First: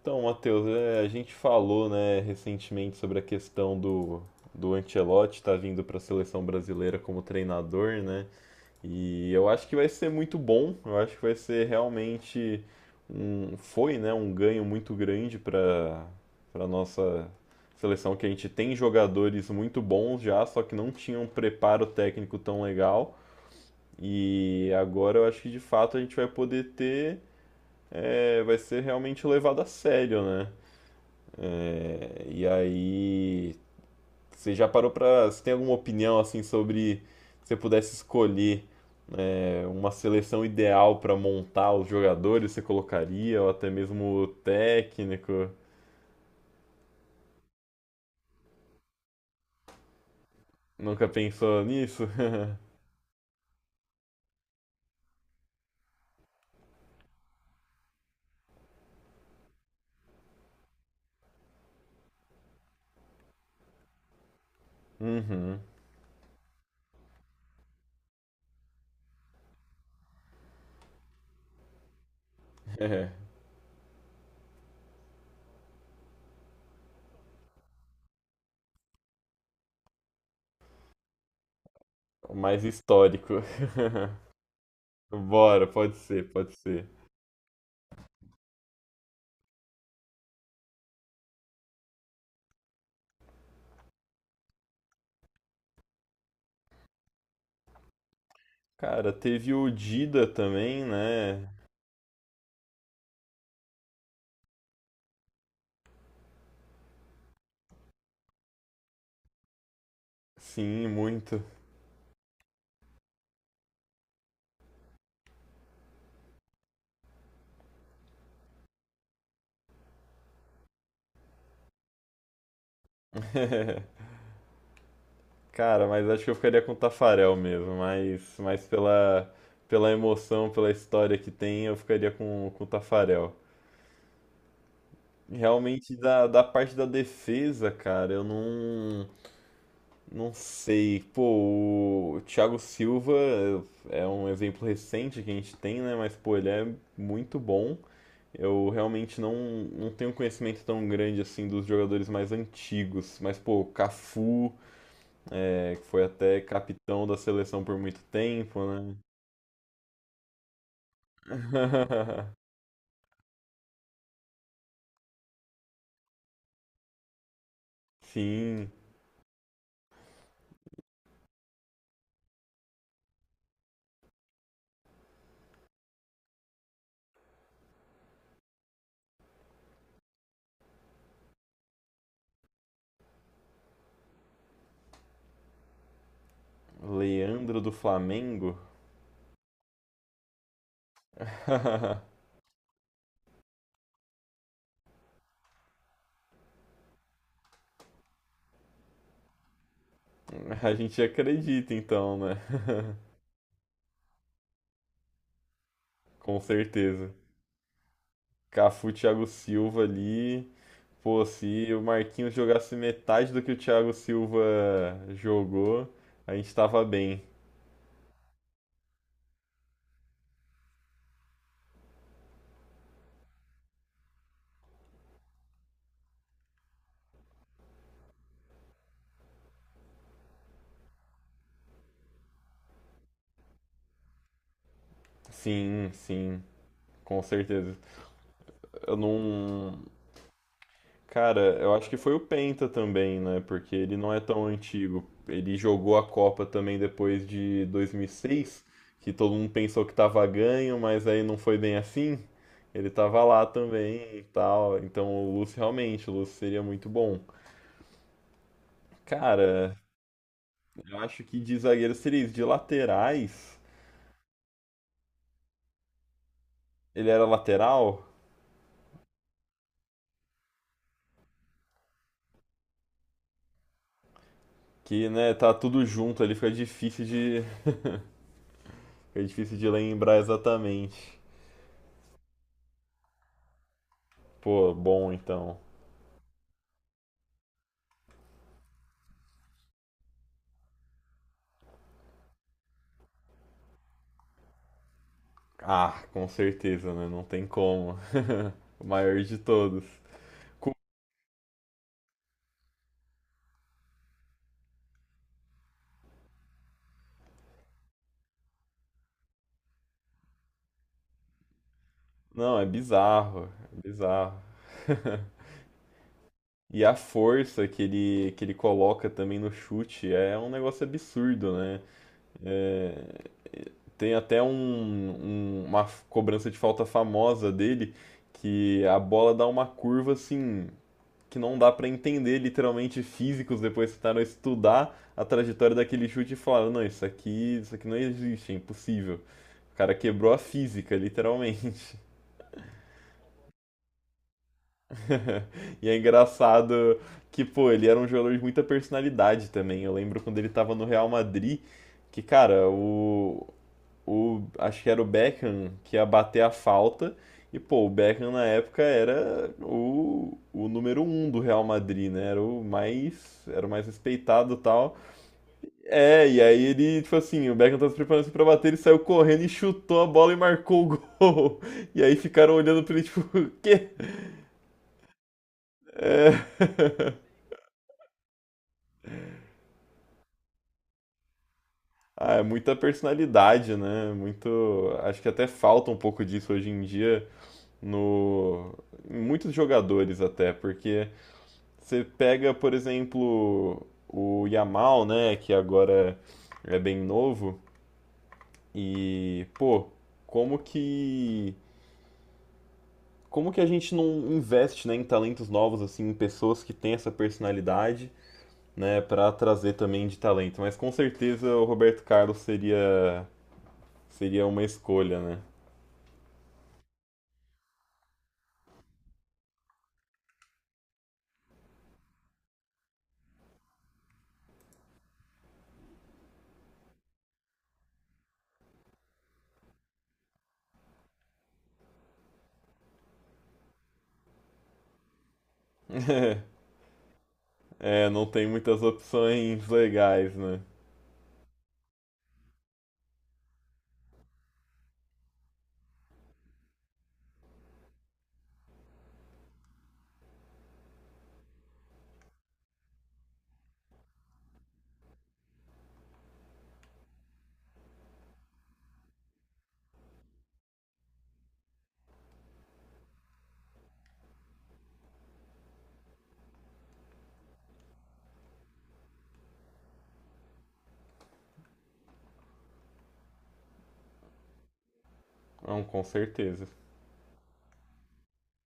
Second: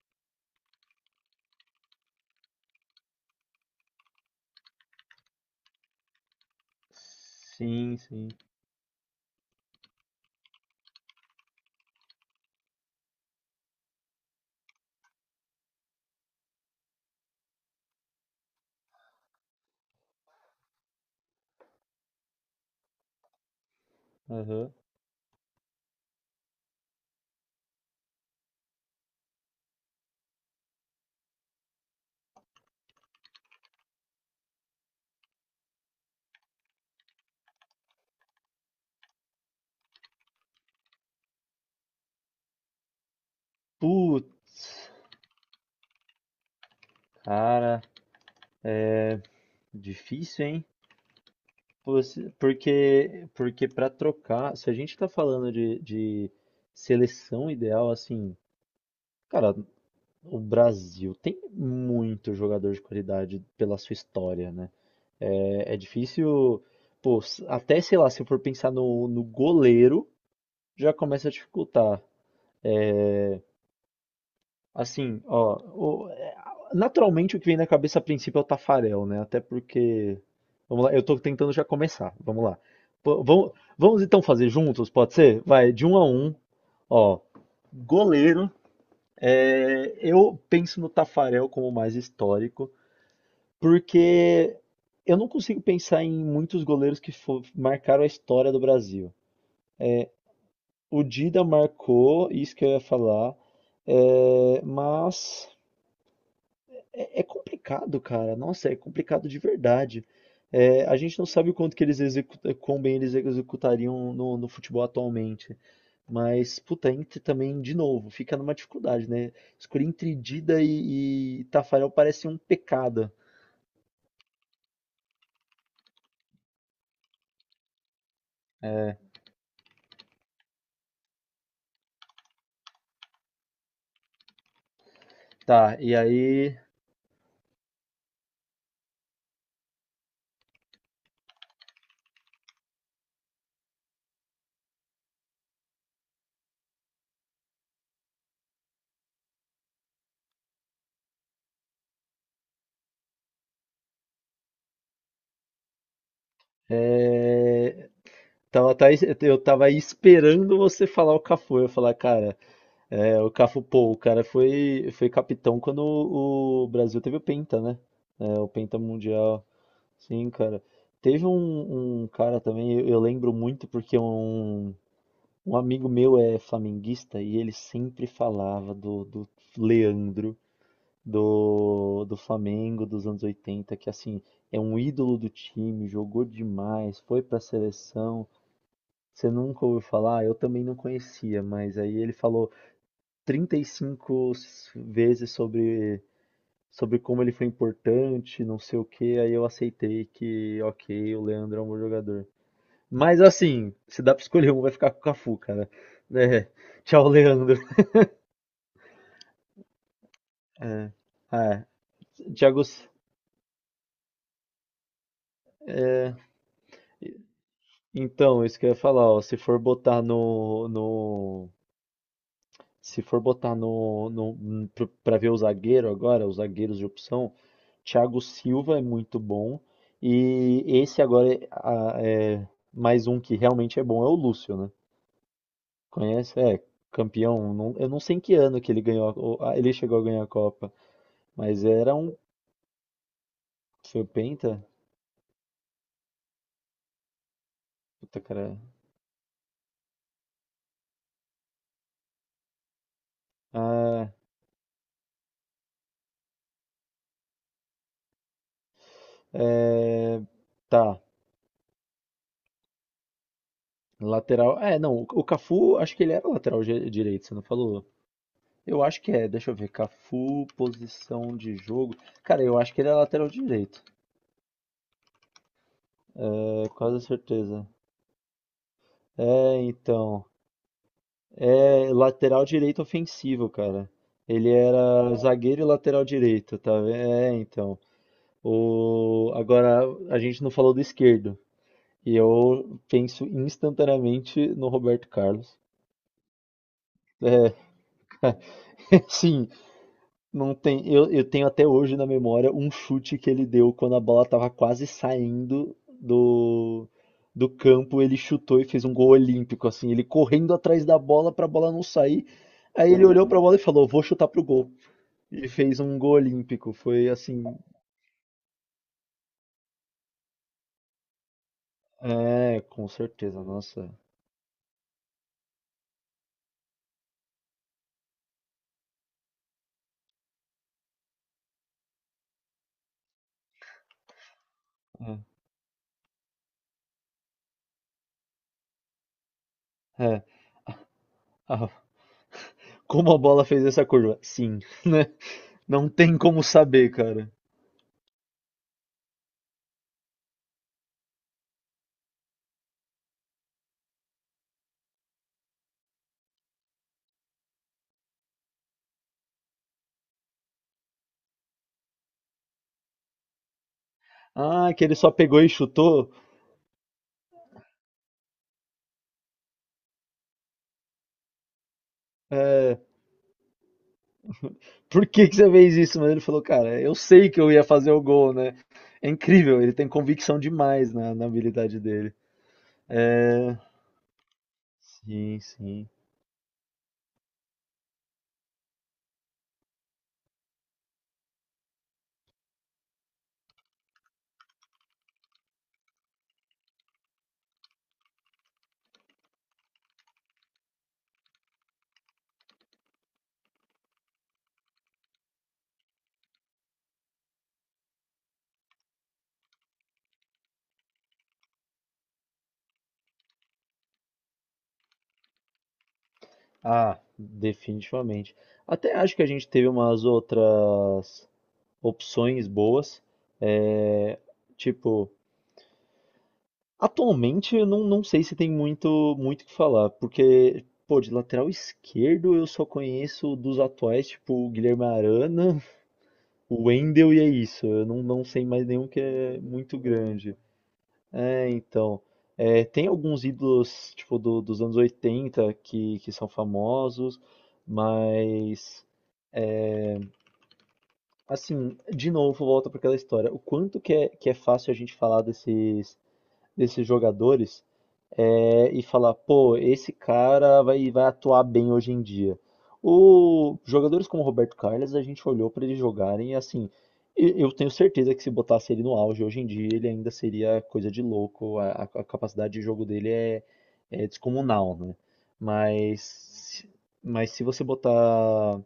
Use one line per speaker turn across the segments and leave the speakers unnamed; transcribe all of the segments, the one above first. Então, Matheus, a gente falou, né, recentemente sobre a questão do Ancelotti estar vindo para a seleção brasileira como
Sim,
treinador, né?
sim.
E eu acho que vai ser muito bom, eu acho que vai ser realmente um ganho muito grande para nossa seleção que a gente tem jogadores muito bons já, só que não tinha um preparo técnico tão legal. E
Aham.
agora eu acho que de fato a gente vai poder ter vai ser realmente levado a sério, né? E aí, você já parou pra. Você tem alguma opinião assim sobre se você pudesse escolher uma seleção ideal pra montar os jogadores, você colocaria, ou até mesmo o
Putz,
técnico?
cara, é difícil, hein?
Nunca pensou nisso?
Porque para trocar, se a gente tá falando de seleção ideal, assim, cara, o Brasil tem muito jogador de qualidade pela sua história, né?
Uhum.
É, é difícil, pô, até sei lá, se eu for pensar no goleiro, já começa a dificultar.
É
É, Assim, ó, naturalmente o que vem na cabeça a princípio é o Tafarel, né? Até porque, vamos lá, eu tô tentando já começar,
o
vamos lá.
mais
Pô,
histórico.
vamos então fazer juntos, pode ser?
Bora,
Vai, de
pode
um a
ser,
um,
pode ser.
ó, goleiro, eu penso no Tafarel como o mais histórico, porque eu não consigo pensar em muitos goleiros que marcaram a história do Brasil.
Cara, teve o Dida também,
O Dida
né?
marcou, isso que eu ia falar, é, mas... É, é complicado, cara. Nossa, é complicado de verdade. É,
Sim,
a gente não
muito.
sabe o quanto que eles executam, quão bem eles executariam no, futebol atualmente. Mas, puta, Inter também, de novo, fica numa dificuldade, né? Escolher entre Dida e Tafarel parece um pecado.
Cara, mas acho que eu ficaria com o Tafarel mesmo, mas, pela, pela emoção, pela história que tem, eu ficaria com o Tafarel.
Tá, e
Realmente, da
aí.
parte da defesa, cara, eu não, não sei. Pô, o Thiago Silva é um exemplo recente que a gente tem, né? Mas, pô, ele é muito bom. Eu realmente não tenho conhecimento tão grande assim dos jogadores mais antigos. Mas, pô, Cafu. É, que foi até capitão da seleção por
é,
muito tempo,
tava, tá-
né?
eu tava aí esperando você falar o Cafu. Eu ia falar, cara, o Cafu, pô, o cara foi capitão quando o Brasil teve o Penta, né? É, o
Sim,
Penta Mundial. Sim, cara. Teve um cara também, eu lembro muito porque um amigo meu é flamenguista e ele sempre falava do Leandro, do Flamengo dos anos 80 que assim, é um ídolo do time, jogou demais, foi pra
Leandro do
seleção.
Flamengo?
Você nunca ouviu falar? Eu também não conhecia, mas aí ele falou 35 vezes sobre como ele foi importante, não sei o que aí eu aceitei que,
A gente
ok, o Leandro é um
acredita
bom
então,
jogador.
né?
Mas assim, se dá pra escolher um, vai ficar com o Cafu, cara.
Com
É. Tchau,
certeza.
Leandro.
Cafu, Thiago Silva ali.
É.
Pô,
É.
se o Marquinhos
Thiago,
jogasse
S-
metade do que o Thiago Silva jogou, a gente tava bem.
então, isso que eu ia falar, ó, se for botar no, pra ver o zagueiro agora, os zagueiros de opção, Thiago Silva é muito bom e esse agora é mais um que realmente é bom é o Lúcio, né?
Sim,
Conhece?
sim,
É
com
campeão.
certeza.
Eu não sei em que ano que ele
Eu
ganhou,
não,
ele chegou a ganhar a Copa,
Cara,
mas
eu acho
era
que foi
um
o Penta também, né? Porque ele
foi o
não é tão
Penta?
antigo. Ele jogou a Copa também depois de
Puta, cara.
2006, que todo mundo pensou que tava ganho, mas aí não foi bem assim. Ele tava lá também
Ah,
e tal. Então o Lúcio realmente, o Lúcio seria muito bom. Cara,
é...
eu
Tá.
acho que de zagueiro seria isso. De laterais,
Lateral. É, não. O Cafu, acho que ele era lateral
ele era
direito, você não falou?
lateral,
Eu acho que é. Deixa eu ver. Cafu, posição de jogo. Cara, eu acho que ele é lateral direito.
que, né, tá tudo junto ali,
É, quase certeza.
fica difícil
É,
de lembrar
então.
exatamente.
É lateral direito ofensivo, cara. Ele
Pô, bom
era
então.
zagueiro e lateral direito, tá vendo? É, então. Agora, a gente não falou do esquerdo. E eu penso instantaneamente no Roberto Carlos.
Ah, com certeza, né? Não tem
É,
como. O maior de
sim,
todos.
não
Cu-
tem. Eu tenho até hoje na memória um chute que ele deu quando a bola estava quase saindo do campo. Ele chutou e fez um gol olímpico, assim, ele correndo atrás da bola para a bola não sair.
Não, é
Aí ele olhou para a
bizarro,
bola e
é
falou: Vou chutar
bizarro.
pro gol. E fez um gol olímpico.
E a
Foi assim.
força que ele coloca também no chute é um negócio absurdo, né?
É, com
É,
certeza, nossa.
tem até um, um- uma cobrança de falta famosa dele, que a bola dá uma curva assim, que não dá para entender literalmente. Físicos depois que tentaram estudar
É,
a trajetória daquele chute e falaram, não, isso aqui não existe, é impossível. O cara
é.
quebrou a física,
Ah,
literalmente.
como a bola fez essa curva? Sim, não
E é
tem como saber,
engraçado
cara.
que, pô, ele era um jogador de muita personalidade também. Eu lembro quando ele tava no Real Madrid, que, cara, acho que era o Beckham que ia bater a falta. E, pô, o Beckham na época era o número um do Real Madrid, né? Era o mais respeitado e
Ah, que ele
tal.
só pegou e chutou?
É, e aí ele, tipo assim, o Beckham tava se preparando assim pra bater, ele saiu correndo e chutou a bola e marcou o gol. E aí ficaram
É,
olhando pra ele, tipo, o quê?
por que que você fez isso? Mas ele
É...
falou, cara, eu sei que eu ia fazer o gol, né? É incrível, ele tem convicção demais na, habilidade dele.
Ah, é muita
É,
personalidade, né? Muito. Acho que
sim,
até
sim.
falta um pouco disso hoje em dia. No em muitos jogadores até, porque você pega, por exemplo, o Yamal, né, que agora é bem novo e, pô, como que como que a gente não investe, né, em talentos novos assim, em pessoas que têm essa personalidade, né, para trazer também de talento. Mas com certeza o Roberto Carlos seria seria uma escolha, né?
Ah, definitivamente. Até acho que a gente teve umas outras opções boas. É, tipo. Atualmente, eu não sei se tem muito muito o que falar, porque, pô, de lateral esquerdo eu só conheço dos atuais, tipo, o Guilherme Arana, o Wendel e é isso. Eu não,
É,
não
não
sei
tem
mais
muitas
nenhum que é
opções
muito
legais,
grande.
né?
É, então. Tem alguns ídolos, tipo, dos anos 80 que são famosos, mas. Assim, de novo, volta para aquela história. O quanto que é fácil a gente falar desses, desses jogadores e falar, pô, esse cara vai atuar bem hoje em dia. Jogadores como o Roberto Carlos, a gente olhou para eles jogarem e assim, eu tenho certeza que se botasse ele no auge hoje em dia, ele ainda seria coisa de louco, a capacidade de jogo dele é descomunal, né?
Não, com
Mas,
certeza.
mas se você botar.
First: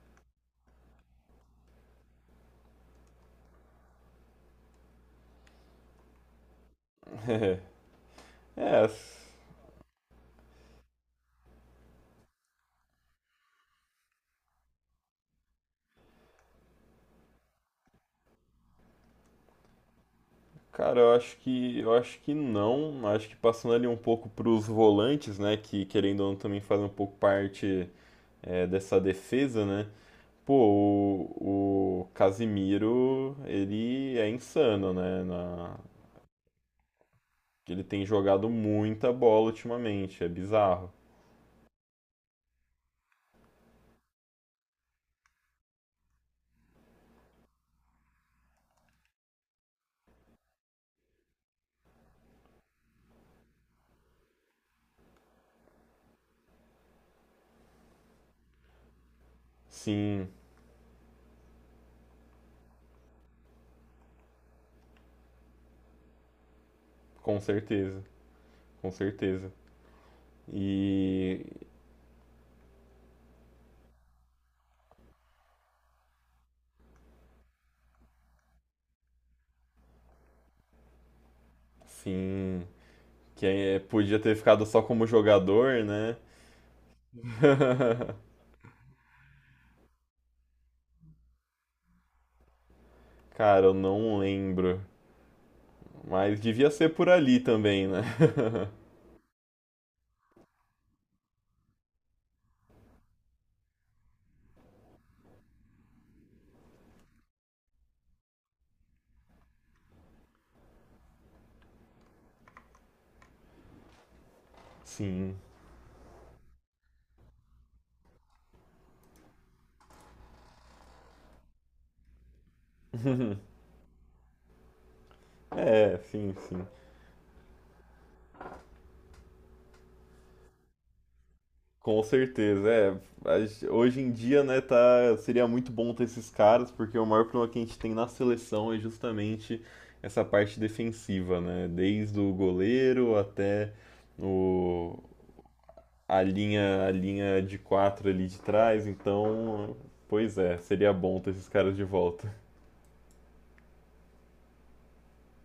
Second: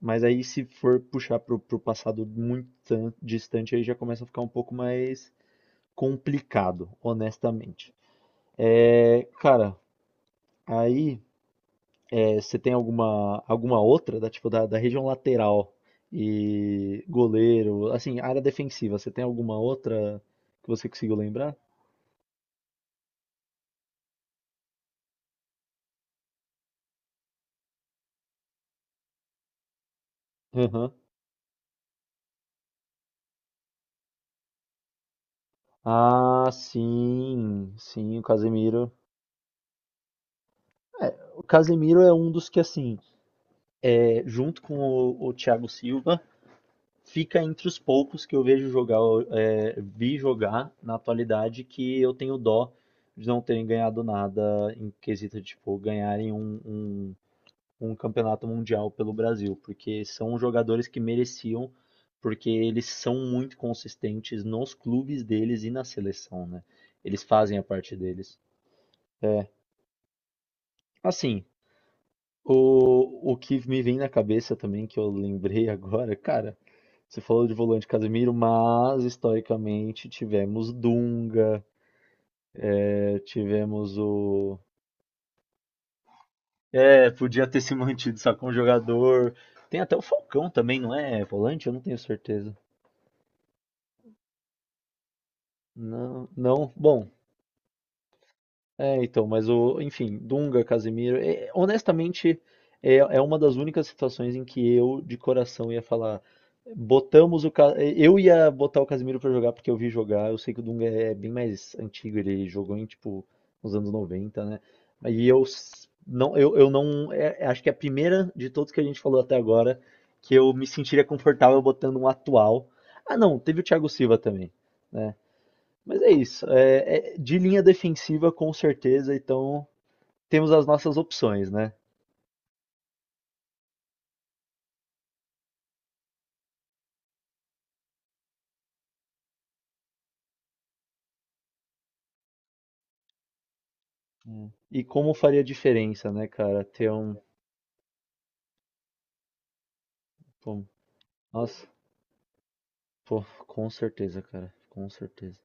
Mas aí se for puxar pro, passado muito distante, aí já começa a ficar um pouco mais complicado, honestamente.
É,
É, cara, aí, você tem alguma outra da, tipo, da região lateral e goleiro, assim, área defensiva, você tem alguma outra que você
Cara,
conseguiu lembrar?
eu acho que não. Acho que passando ali um pouco para os volantes, né, que querendo ou não também fazem um pouco parte dessa defesa, né? Pô,
Aham.
o Casimiro, ele é insano, né? Na,
Ah, sim,
ele tem
sim, o
jogado
Casemiro.
muita bola ultimamente, é bizarro.
É, o Casemiro é um dos que, assim, junto com o Thiago Silva, fica entre os poucos que eu vejo jogar, vi jogar na atualidade, que eu tenho dó de não terem ganhado nada em quesito de, tipo, ganharem um, um campeonato mundial pelo Brasil, porque
Sim,
são jogadores que mereciam, porque eles são muito consistentes nos clubes deles e na seleção, né? Eles
com
fazem a parte
certeza,
deles.
com certeza. E
Assim, o que me vem na cabeça também, que eu lembrei agora, cara, você falou de volante Casemiro, mas historicamente tivemos Dunga,
sim,
é,
que
tivemos
podia ter
o.
ficado só como jogador, né?
É, podia ter se mantido só com o jogador. Tem até o Falcão também, não é volante? Eu não tenho certeza.
Cara, eu não lembro.
Não,
Mas devia
não.
ser por
Bom,
ali também, né?
é, então, enfim, Dunga, Casemiro, honestamente, é uma das únicas situações em que eu, de coração, ia falar. Eu ia botar o Casemiro pra jogar porque eu vi jogar, eu sei que o Dunga é bem mais antigo, ele jogou nos anos 90, né? E
Sim.
eu não, eu não, é- é- acho que é a primeira de todos que a gente falou até agora que eu me sentiria confortável botando um atual. Ah, não, teve o Thiago Silva também, né?
É,
Mas é
sim,
isso.
sim.
De linha defensiva, com certeza. Então, temos as nossas opções, né?
Com certeza. É, hoje em dia, né, tá, seria muito bom ter esses caras, porque o maior problema que a gente tem na seleção é justamente essa parte defensiva, né? Desde o goleiro até
Hum. E
o,
como faria diferença, né, cara?
a
Ter um.
linha de quatro ali de trás. Então, pois é,
Pô,
seria bom ter esses
nossa,
caras de volta.
pô, com certeza, cara. Com certeza.